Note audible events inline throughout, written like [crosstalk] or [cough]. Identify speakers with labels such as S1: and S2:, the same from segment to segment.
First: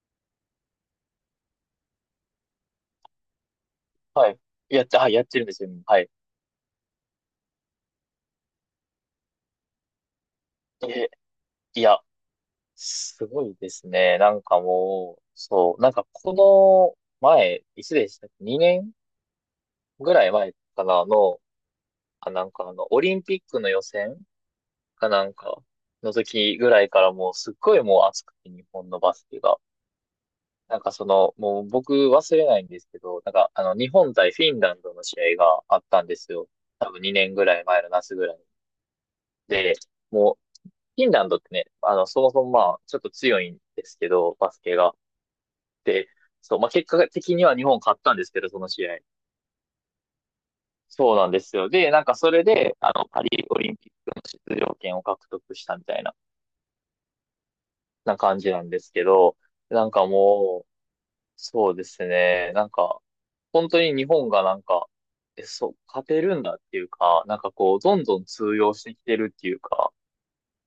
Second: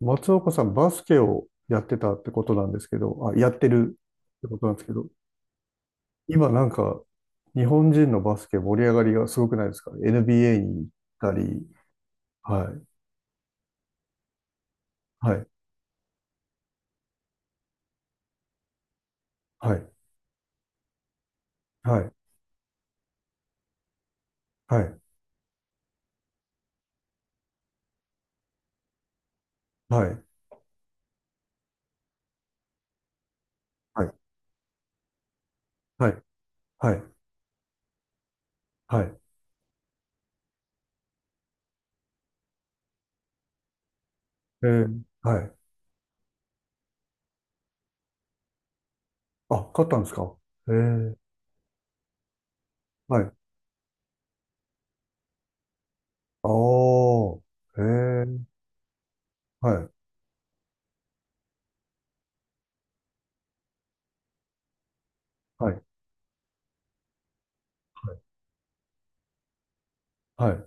S1: 松岡さん、バスケをやってたってことなんですけど、あ、やってる
S2: はい。
S1: ってことなんですけど、
S2: やってるんですよ。はい。
S1: 今なんか、日本人のバスケ盛り上がりがすごくないですか？ NBA に行
S2: え、
S1: ったり。
S2: いや、
S1: はい。
S2: すごいですね。なんかもう、
S1: はい。
S2: そう、なんかこの前、いつでしたっけ？ 2 年
S1: はい。
S2: ぐらい前かなの、
S1: はい。
S2: なんか、オリンピックの予選
S1: はい。
S2: かなんかの時ぐらいからもうすっごいもう熱くて日本のバスケが。
S1: はい。
S2: なんかその、もう僕忘れないんですけど、なんか、日
S1: はい。
S2: 本対フィンランドの試合があったん
S1: は
S2: で
S1: い。
S2: すよ。多
S1: は
S2: 分
S1: い。
S2: 2年ぐらい前の夏ぐらい。
S1: はい。
S2: で、もうフィンランドってね、そもそもまあ、ちょっと強いんですけど、バス
S1: え
S2: ケが。
S1: ー、はい。
S2: で、そう、まあ結果的には日本勝ったんですけど、その試合。
S1: あ、勝ったんですか？え
S2: そ
S1: ー、
S2: うなんですよ。で、なんかそれで、
S1: は
S2: パ
S1: い。
S2: リオリンピックの出場権を獲得したみたいな、
S1: あー、え
S2: な感じ
S1: ー、
S2: なんですけど、
S1: は
S2: な
S1: い。
S2: んかもう、そうですね、なんか、本当に日本がなんか、そ
S1: は
S2: う、
S1: い。
S2: 勝てるんだっていうか、なんかこう、どん
S1: は
S2: ど
S1: い。
S2: ん通用してきてるっていうか、
S1: はい。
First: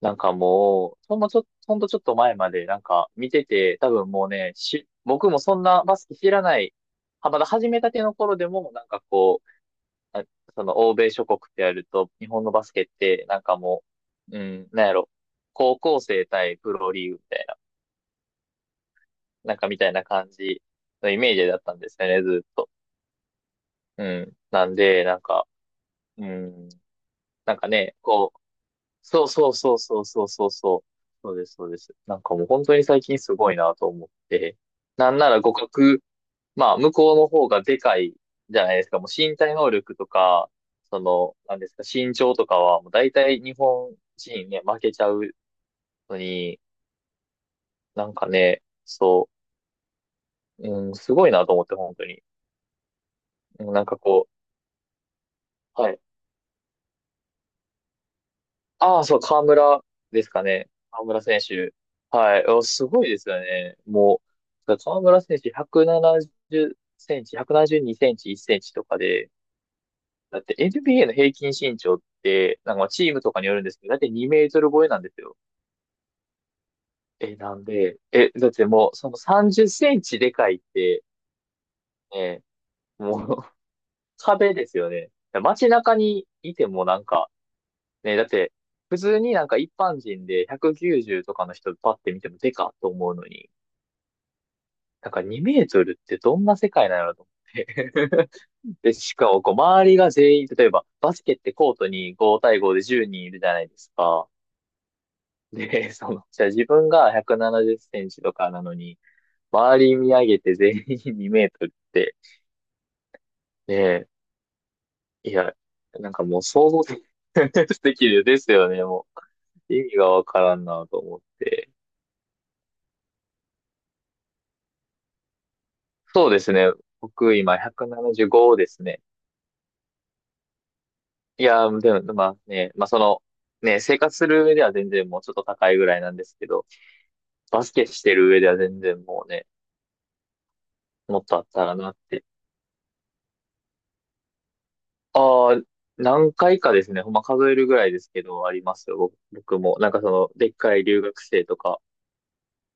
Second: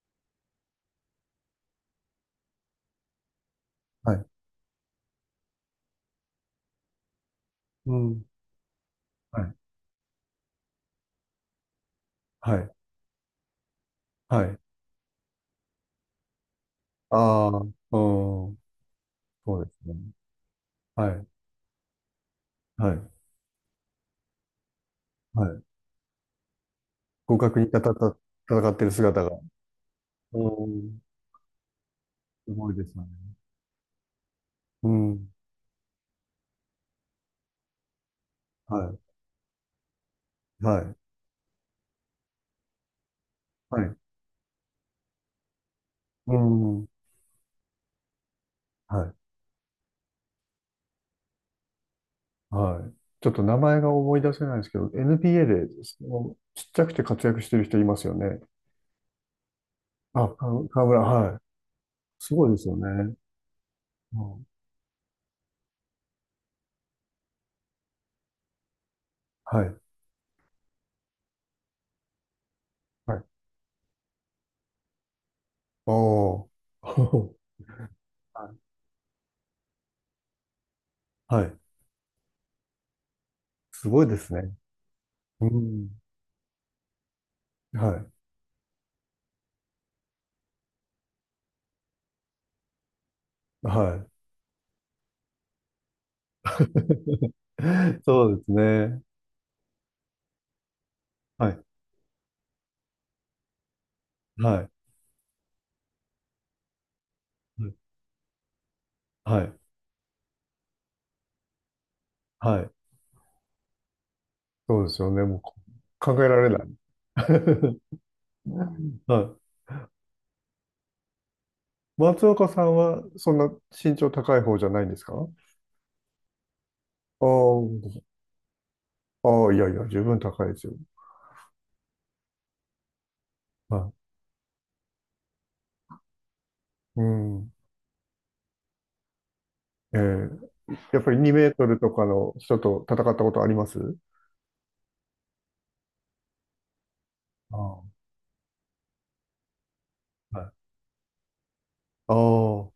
S2: なんかもう、ほんとちょっと前までなんか見てて、多分
S1: はい。
S2: もうね、僕もそんなバスケ知らない、はまだ始めた
S1: う
S2: ての
S1: ん。
S2: 頃でも、なんか
S1: は
S2: こ
S1: い。
S2: う、あその欧米諸国ってやると、日本の
S1: は
S2: バ
S1: い。
S2: スケって、なんかもう、う
S1: はい。
S2: ん、なんやろ、高校生対プロリーグみたい
S1: あ
S2: な、
S1: ー、うん、
S2: なん
S1: そう
S2: か
S1: で
S2: み
S1: す
S2: たい
S1: ね。
S2: な感じ
S1: は
S2: のイ
S1: い。
S2: メージだったんですよね、ずっと。
S1: はい。
S2: うん。なんで、なん
S1: は
S2: か、
S1: い。
S2: うん、
S1: 互
S2: なん
S1: 角に
S2: か
S1: 戦っ
S2: ね、
S1: た
S2: こう、
S1: 戦ってる姿
S2: そう
S1: が。
S2: そうそうそうそう
S1: う
S2: そうそう。
S1: ん。
S2: そうです、そうです。なんかもう
S1: す
S2: 本
S1: ごい
S2: 当
S1: で
S2: に
S1: す
S2: 最
S1: よね。
S2: 近すごいなと思って。
S1: う
S2: なん
S1: ん。
S2: なら互角、まあ向こうの方がでかいじゃないです
S1: は
S2: か。もう身体能力とか、
S1: い。はい。
S2: その、なんですか、身長とかはもう大体日
S1: は
S2: 本
S1: い。
S2: 人ね、負けちゃうの
S1: う
S2: に、
S1: ん。は
S2: なんかね、
S1: い。
S2: そう、うん、すごいなと思って本当に。
S1: はい。ちょっと名
S2: うん
S1: 前
S2: なん
S1: が
S2: か
S1: 思い
S2: こ
S1: 出せないんですけど、NBA
S2: う、
S1: で、
S2: はい。
S1: そのちっちゃくて活躍してる人いますよね。
S2: ああ、そう、河村で
S1: あ、
S2: すか
S1: か
S2: ね。
S1: 河村、
S2: 河村
S1: はい。
S2: 選手。
S1: す
S2: は
S1: ご
S2: い。
S1: いで
S2: お
S1: すよ
S2: すごい
S1: ね。
S2: ですよね。
S1: う
S2: も
S1: ん。
S2: う、河村選手170センチ、172センチ、1センチとかで、
S1: はい。
S2: だって NBA の平均身長って、なんかチー
S1: は
S2: ム
S1: い。
S2: とかによるんですけど、だって2メートル超えなんですよ。
S1: おー。[laughs]
S2: え、なんで、え、だっ
S1: はい。
S2: てもう、その30センチでかいって、
S1: はい。
S2: ね、もう [laughs]
S1: すごいですね。
S2: 壁ですよね。
S1: う
S2: 街
S1: ん。
S2: 中にいてもなんか、
S1: は
S2: ね、だって、普通になんか一般人で190とかの人パッて見てもデカと思うのに、
S1: い。はい。
S2: なんか2メートルってどんな世界なのと思って。
S1: [laughs] そ
S2: [laughs]
S1: うです
S2: で、
S1: ね。
S2: しかもこう周りが全員、例えばバスケっ
S1: は
S2: て
S1: い。
S2: コートに5対5で10人いるじゃないですか。
S1: はい。
S2: で、[laughs] その、じゃあ自分が170
S1: は
S2: セ
S1: い。
S2: ンチとかなのに、
S1: はい。
S2: 周り見上げて全員2メートルって、
S1: はい。
S2: ね
S1: そうですよね。
S2: え、い
S1: もう
S2: や、な
S1: 考
S2: んか
S1: え
S2: も
S1: ら
S2: う
S1: れない。
S2: 想像で [laughs] で
S1: [laughs]
S2: きるですよね、も
S1: はい。
S2: う。意味がわからんなと思って。
S1: 松岡さんはそんな身長高い方じゃないんですか？あ
S2: そうですね。僕今
S1: あ、
S2: 175ですね。
S1: ああ、いやいや、十分高いですよ。
S2: いやー、でも、まあね、まあその、ね、
S1: は
S2: 生活する上では全然もうちょっと高いぐらいなんですけど、
S1: い。うん。
S2: バスケしてる上では全然もうね、
S1: えーやっぱり
S2: もっ
S1: 2
S2: とあ
S1: メ
S2: っ
S1: ート
S2: たら
S1: ルと
S2: なっ
S1: か
S2: て。
S1: の人と戦ったことあります？
S2: ああ、何回かですね、ほんま数え
S1: あ
S2: るぐ
S1: あ、
S2: らいですけど、ありますよ、僕も。なんかその、
S1: は
S2: でっ
S1: い。
S2: かい留学生とか。
S1: ああ、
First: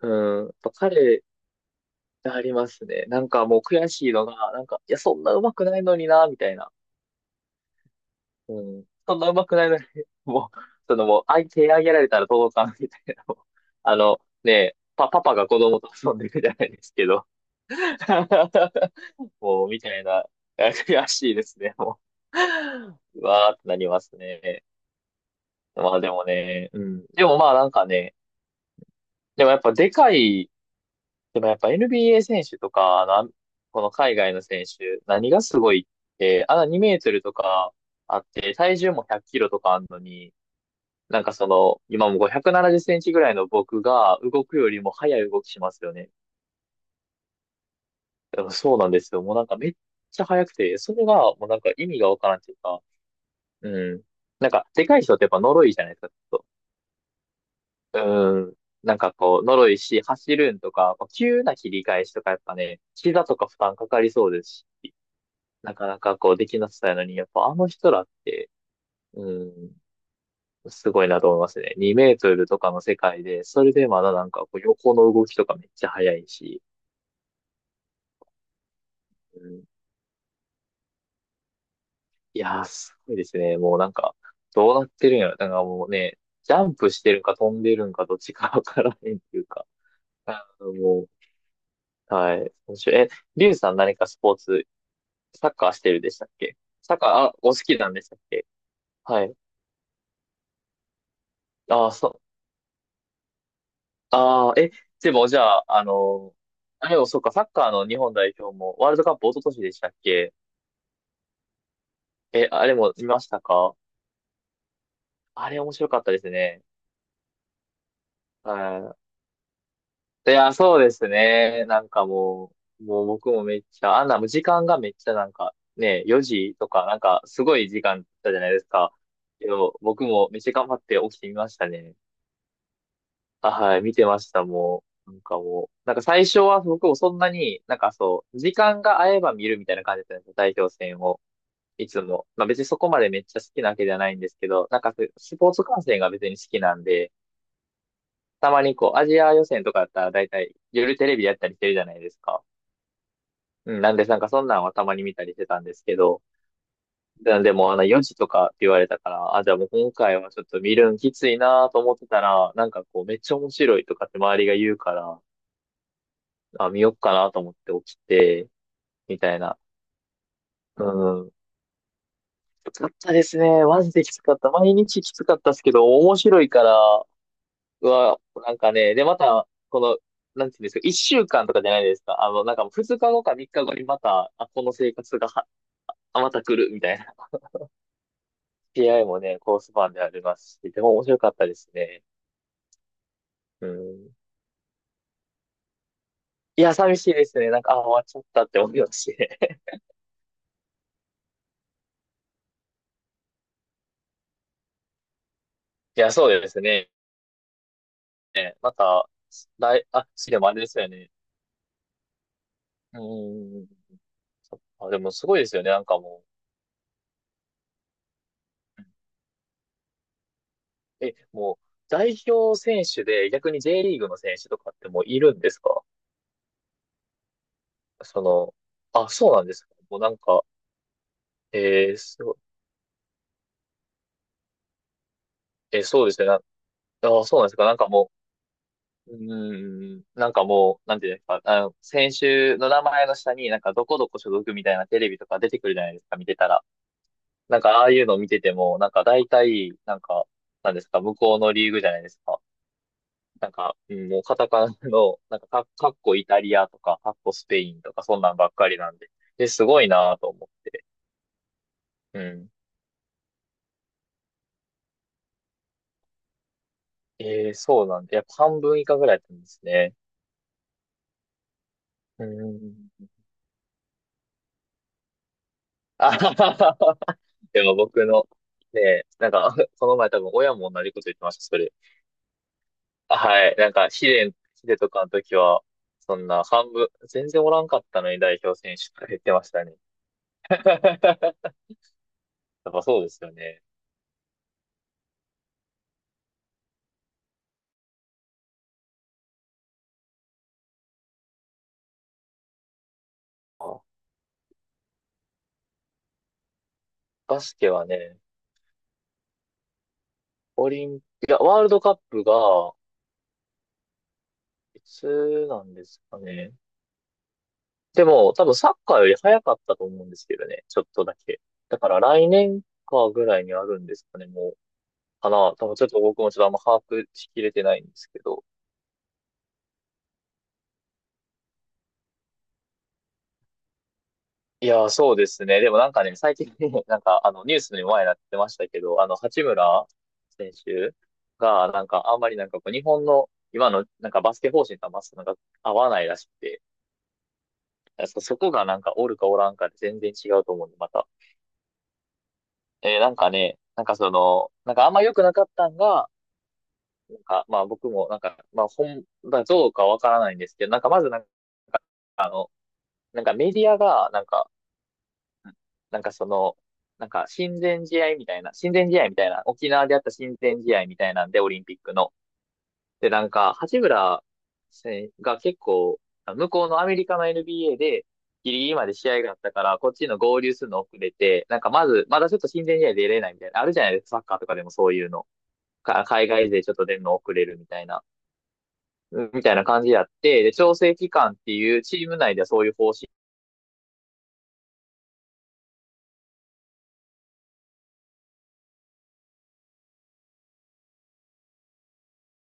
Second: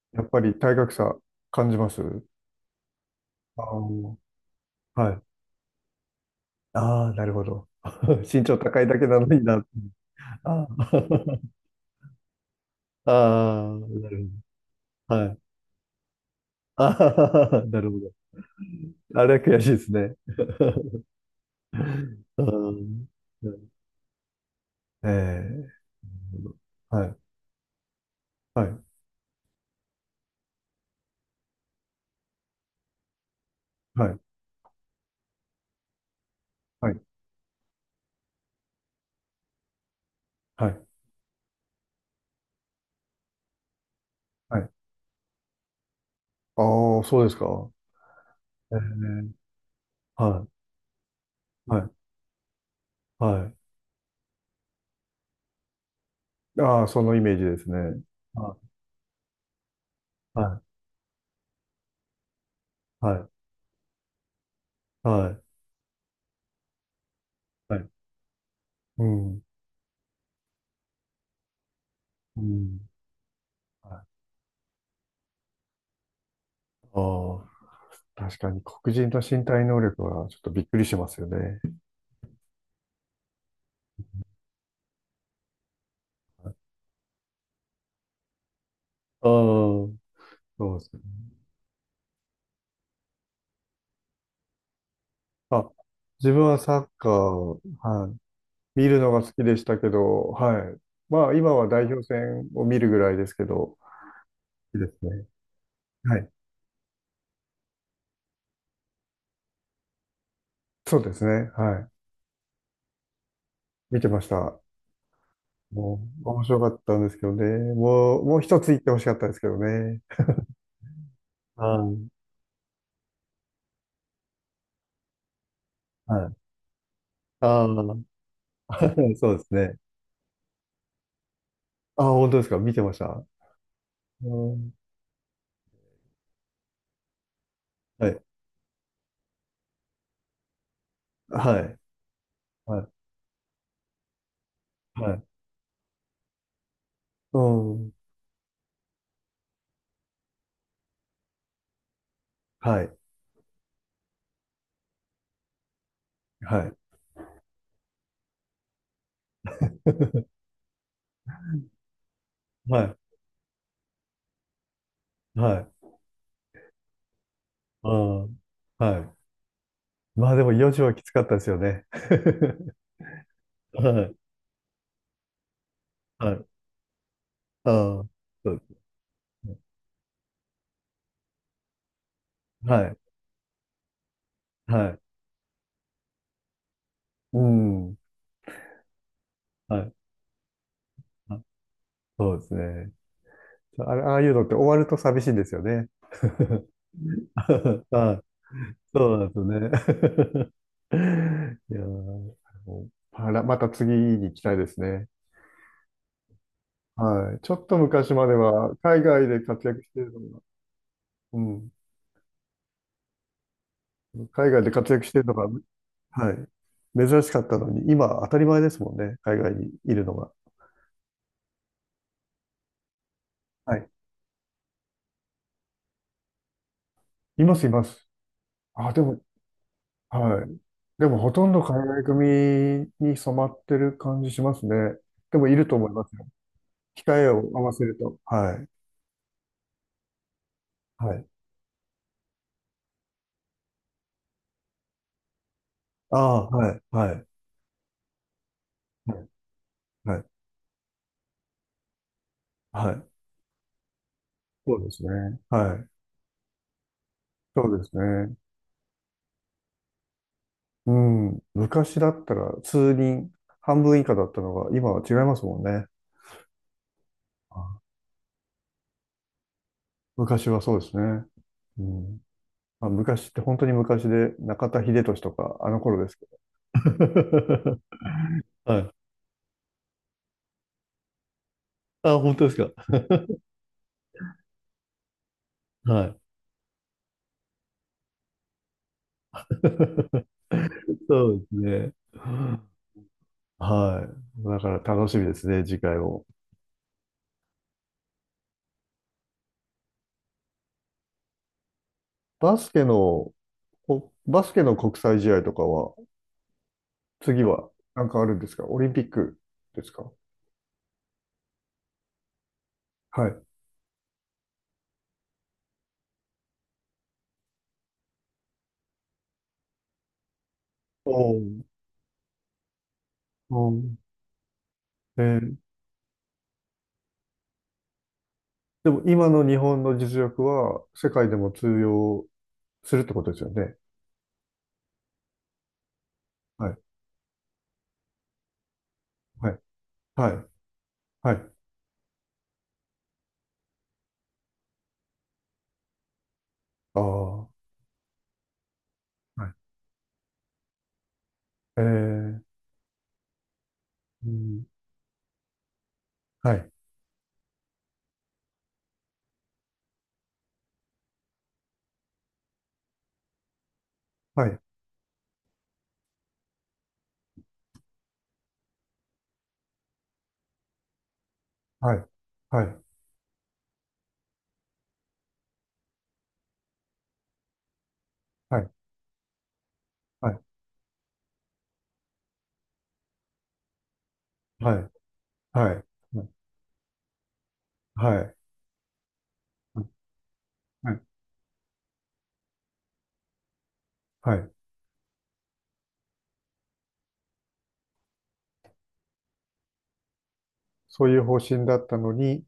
S2: う
S1: やっぱ
S2: ん、やっ
S1: り
S2: ぱ
S1: 体格差
S2: 彼、
S1: 感じます？
S2: ありますね。なんかもう
S1: ああ、
S2: 悔しいのが、なんか、いや、
S1: は
S2: そ
S1: い。
S2: んな上手くないのにな、みたいな。
S1: ああ、なるほど。[laughs] 身長
S2: う
S1: 高
S2: ん。
S1: いだけ
S2: そ
S1: な
S2: ん
S1: の
S2: な
S1: に
S2: 上手く
S1: な。
S2: ないのに、[laughs] もう、
S1: あ
S2: そ
S1: あ、
S2: のもう、手上げられたら届かんみた
S1: [laughs] あ
S2: いな。もう
S1: あ、
S2: あ
S1: な
S2: の、
S1: る
S2: ねえ、
S1: ほど。
S2: パ
S1: は
S2: パ
S1: い。
S2: が子供と遊んでるじゃないで
S1: ああ、
S2: すけど。
S1: [laughs] なるほど。
S2: [laughs]
S1: あれは悔し
S2: もう、
S1: いで
S2: み
S1: す
S2: たい
S1: ね。
S2: な、悔しいですね。も
S1: [laughs] うん。
S2: う、うわーってなりますね。
S1: ええ。
S2: まあでもね、う
S1: は
S2: ん。
S1: い。
S2: でもまあなんかね、
S1: はい。
S2: でもやっぱでかい、でもやっぱ NBA 選手とか、あの、この
S1: は
S2: 海
S1: い。
S2: 外の選手、何がすごいって、あの2
S1: は
S2: メー
S1: い。
S2: トルとかあって、体重も100キロとかあんのに、
S1: はい。
S2: なんかその、今も570センチぐらいの僕が動く
S1: は
S2: よ
S1: い。
S2: りも速い動きしますよね。
S1: ああ、そうですか。
S2: だからそうなんですよ。もう
S1: ええ。
S2: なんかめっちゃ
S1: は
S2: 速くて、それがもうなん
S1: い。
S2: か
S1: は
S2: 意
S1: い。
S2: 味がわからんっていうか、
S1: は
S2: うん。なんか、でかい人ってやっぱ呪いじゃないですか、ちょっ
S1: い。ああ、そのイメージですね。
S2: と。うん。
S1: は
S2: なんかこう、呪いし、走
S1: い。
S2: るん
S1: は
S2: とか、こう急な切り返しとかやっぱね、
S1: い。はい。
S2: 膝とか負担かかりそうですし、
S1: はい。
S2: なかなかこうできなさそうやのに、やっぱあの
S1: はい。
S2: 人らって、
S1: う
S2: う
S1: ん、
S2: ん、すごいなと思いますね。2メート
S1: う
S2: ルとか
S1: ん。
S2: の世界で、それでま
S1: は
S2: だ
S1: い。
S2: なんかこう横の動きとかめっちゃ速いし、
S1: ああ、確かに黒人の身
S2: うん、
S1: 体能力はちょっとびっくりしますよね。
S2: いやー、すごいですね。もうなんか、どうなってるんやろ。なんかもうね、ジャンプしてるか飛んでるんかどっちかわからへんっ
S1: ああ、
S2: ていうか。
S1: そうですね。
S2: もう、はい。面白い。リュウさん何かスポーツ、サッカ
S1: あ、
S2: ーしてるでしたっ
S1: 自分
S2: け？
S1: はサッ
S2: サッカ
S1: カ
S2: ー、お好
S1: ー、
S2: きなんで
S1: は
S2: し
S1: い。
S2: たっけ？
S1: 見るのが
S2: は
S1: 好
S2: い。
S1: きでしたけど、はい。まあ、今は代
S2: ああ、
S1: 表
S2: そう。
S1: 戦を見るぐらいですけど、
S2: ああ、え、
S1: いいです
S2: で
S1: ね。
S2: もじゃあ、
S1: はい。
S2: あれもそうか、サッカーの日本代表もワールドカップ一昨年でしたっけ？
S1: そうですね。はい。
S2: あれも見ましたか？
S1: 見てました。
S2: あれ面白か
S1: も
S2: ったで
S1: う、
S2: す
S1: 面白
S2: ね。
S1: かったんですけどね。もう、もう一つ言って
S2: は
S1: ほしかったですけどね。
S2: い。いや、そうです
S1: あ
S2: ね。なんか
S1: ー。
S2: もう、もう僕もめっちゃ、あんなもう時間がめっちゃなんかね、
S1: は
S2: 4
S1: い。
S2: 時とかなんかすご
S1: あ
S2: い時間だっ
S1: あ。
S2: たじゃないですか。
S1: [laughs] そうで
S2: け
S1: す
S2: ど、
S1: ね。
S2: 僕もめっちゃ頑張って起きてみましたね。
S1: ああ、本当ですか？見てました。
S2: はい、見てまし
S1: う
S2: た、
S1: ん。
S2: もう。なんかもう、なんか最初は僕もそんなに、なんか
S1: はい。
S2: そう、時間が合えば見るみたいな感じだったんですよ、代表戦を。
S1: はい。
S2: いつも。まあ別にそこ
S1: は
S2: までめっちゃ好きなわけではないんですけど、なんか
S1: い。
S2: そういう
S1: はい。
S2: スポーツ観戦が別に好きなんで、
S1: うん。
S2: たまにこう、アジア予選とかだったら大体夜テレビやったりしてるじゃないですか。
S1: はい。
S2: うん、なんでなんかそんなんはたまに見たりしてたんですけど、
S1: はい。
S2: なんでもうあの4時とかって言われたから、じゃあもう今回は
S1: [laughs]
S2: ちょっと見るんきついなと思ってたら、なん
S1: は
S2: か
S1: い。
S2: こうめっちゃ面白いとかって周りが言うから、
S1: はい。
S2: 見よっかなと思って
S1: う
S2: 起き
S1: ん。
S2: て、
S1: はい。
S2: みたいな。
S1: まあでも4時
S2: う
S1: はきつかっ
S2: ん。
S1: たですよね。
S2: き
S1: [laughs]
S2: つかったですね。
S1: は
S2: マジでき
S1: い。
S2: つかった。毎日きつかったですけど、面
S1: は
S2: 白
S1: い。
S2: いから、
S1: あ
S2: う
S1: あ、
S2: わ、
S1: そ
S2: な
S1: う
S2: ん
S1: で
S2: かね、で、ま
S1: す
S2: た、
S1: ね。
S2: この、なんていうんですか、一週間とかじゃないですか。なんか
S1: は
S2: 二
S1: い。
S2: 日後か三日後にまた、この
S1: は
S2: 生
S1: い。
S2: 活がは、また来るみたいな。
S1: うん。
S2: PI もね、コース
S1: は
S2: パ
S1: い。
S2: ンでありますし、でも面白かっ
S1: あ、
S2: たですね。
S1: そうですね。
S2: う
S1: あれ、
S2: ん。
S1: ああいうのって終わると寂しいんですよね。
S2: い
S1: [laughs]
S2: や、寂しいですね。なんか、終わっ
S1: は
S2: ちゃ
S1: い。
S2: ったって思います
S1: そ
S2: し
S1: うな
S2: ね。
S1: んで
S2: [laughs]
S1: すね。[laughs] いやー、また次に行きたいですね。
S2: いや、そうですね。
S1: はい。ちょっと昔まで
S2: ねま
S1: は、海
S2: た、
S1: 外で活躍してるの
S2: 次で
S1: が、
S2: もあれですよね。
S1: うん。
S2: うん。
S1: 海
S2: そっ
S1: 外で
S2: か
S1: 活
S2: で
S1: 躍
S2: も
S1: してる
S2: す
S1: の
S2: ごい
S1: が、
S2: ですよね。なんかも
S1: はい。珍しかったのに、今、当たり前ですもんね。海外にいるのが。
S2: う。もう、代表選手で逆に
S1: は
S2: J
S1: い。
S2: リーグの選手とかってもういるんですか？
S1: います、います。
S2: その、
S1: あ、でも、
S2: そうなんですか。もうなんか、
S1: はい。でもほとんど海外
S2: そう、
S1: 組に染まってる感じしますね。でもいると思い
S2: そう
S1: ま
S2: で
S1: す
S2: すね。
S1: よ。
S2: な
S1: 控
S2: あ、
S1: え
S2: そう
S1: を
S2: なんです
S1: 合
S2: か。
S1: わ
S2: なん
S1: せ
S2: か
S1: る
S2: も
S1: と。はい。
S2: う、うーん、なんかもう、なんていう
S1: は
S2: んです
S1: い。
S2: か。あの、先週の名前の下になんかどこどこ所属みたいなテレビとか出てくるじゃないです
S1: あ
S2: か。見て
S1: あ、
S2: たら。
S1: はい。はい。
S2: なんかああいうの見てても、なんか
S1: は
S2: 大
S1: い。
S2: 体、なん
S1: は
S2: か、
S1: い。
S2: なんですか、向こうのリーグじゃないですか。
S1: はい。
S2: なんか、うんもうカタカナ
S1: そうです
S2: の、
S1: ね。
S2: なんかか、
S1: は
S2: [laughs] か
S1: い。
S2: っこイタリアとか、かっこスペ
S1: そ
S2: イ
S1: う
S2: ン
S1: で
S2: と
S1: す
S2: か、そんな
S1: ね。
S2: んばっかりなんで。ですごいなぁと思って。
S1: うん。昔だ
S2: う
S1: った
S2: ん。
S1: ら数人、半分以下だったのが、今は違いますもんね。
S2: ええ
S1: あ、
S2: そうなんだ。やっぱ半分以下ぐらいだったんですね。
S1: 昔はそうですね。うん。
S2: うー
S1: まあ、
S2: ん。
S1: 昔って本当に昔で、中田英寿とか、あの
S2: [laughs]
S1: 頃で
S2: あ
S1: す
S2: は
S1: けど。
S2: はは。でも
S1: [laughs]
S2: 僕の、
S1: は
S2: ね
S1: い。
S2: え、なんか、[laughs] この前多分親も同じこと言ってました、それ。
S1: あ、本当ですか？
S2: はい。なんか、試練とかの時は、
S1: は
S2: そ
S1: い。
S2: んな半分、全然おらんかったのに代表選手とか言ってましたね。
S1: [laughs] そう
S2: [laughs]
S1: で
S2: や
S1: すね。
S2: っぱそうですよね。
S1: はい。だから楽しみですね、次回も。バスケの、
S2: あ、
S1: バスケの国際試合とかは、
S2: バ
S1: 次
S2: ス
S1: は
S2: ケは
S1: なん
S2: ね、
S1: かあるんですか？オリンピックですか？
S2: オリンピア、ワールドカップが、
S1: はい。
S2: いつなんですかね。でも、多分サッカーより早かったと思うんですけどね。ちょっと
S1: お
S2: だ
S1: ー。
S2: け。だから来年かぐらいに
S1: お
S2: あるん
S1: ー。
S2: ですかね、もう。
S1: え
S2: かな。多
S1: ー。
S2: 分ちょっと僕もちょっとあんま把握しきれてないんですけど。
S1: でも今の日本の実力は世界でも通用するってことですよね。
S2: いやー、そうですね。でもなんかね、最近
S1: は
S2: ね、
S1: い。
S2: [laughs] なんかあのニュースにも前になってましたけど、あの、八
S1: はい。
S2: 村
S1: はい。
S2: 選手
S1: はい。
S2: が、なんかあんまりなんかこう日本の今のなんかバスケ方針とはまっすぐなんか合わないらしくて、
S1: ああ。は
S2: そこがなんかおるかおらんか
S1: い。
S2: で全然違うと思うんで、また。
S1: えー、
S2: なんかね、なんかそ
S1: う
S2: の、
S1: ん。
S2: なんかあんま良くなかったんが、
S1: はい。
S2: なんか、まあ僕もなんか、まあ本だどうかわからないんですけど、なんかまずなんか、あの、なんかメディアが、なん
S1: は
S2: か、
S1: い。
S2: なんかその、なんか親善試合みたいな、沖縄であった親善試合みたいなんで、オリンピッ
S1: は
S2: ク
S1: い。
S2: の。
S1: はい。
S2: で、なんか、八村選手が結構、向こうのアメリカの NBA で、ギリギ
S1: は
S2: リまで試合があったから、こっちの
S1: い。
S2: 合流するの遅れて、なんかまず、まだちょっと親善試合出れないみたいな、あるじゃないですか、サッカーとかでも
S1: はい。はい。
S2: そういうの。
S1: はい。はい、
S2: か海外勢ちょっと出るの遅れるみたいな。
S1: はい。
S2: みたいな感じやって、で、調
S1: は
S2: 整
S1: い。
S2: 期間っていうチーム内ではそういう方
S1: はい。そういう方針だったのに、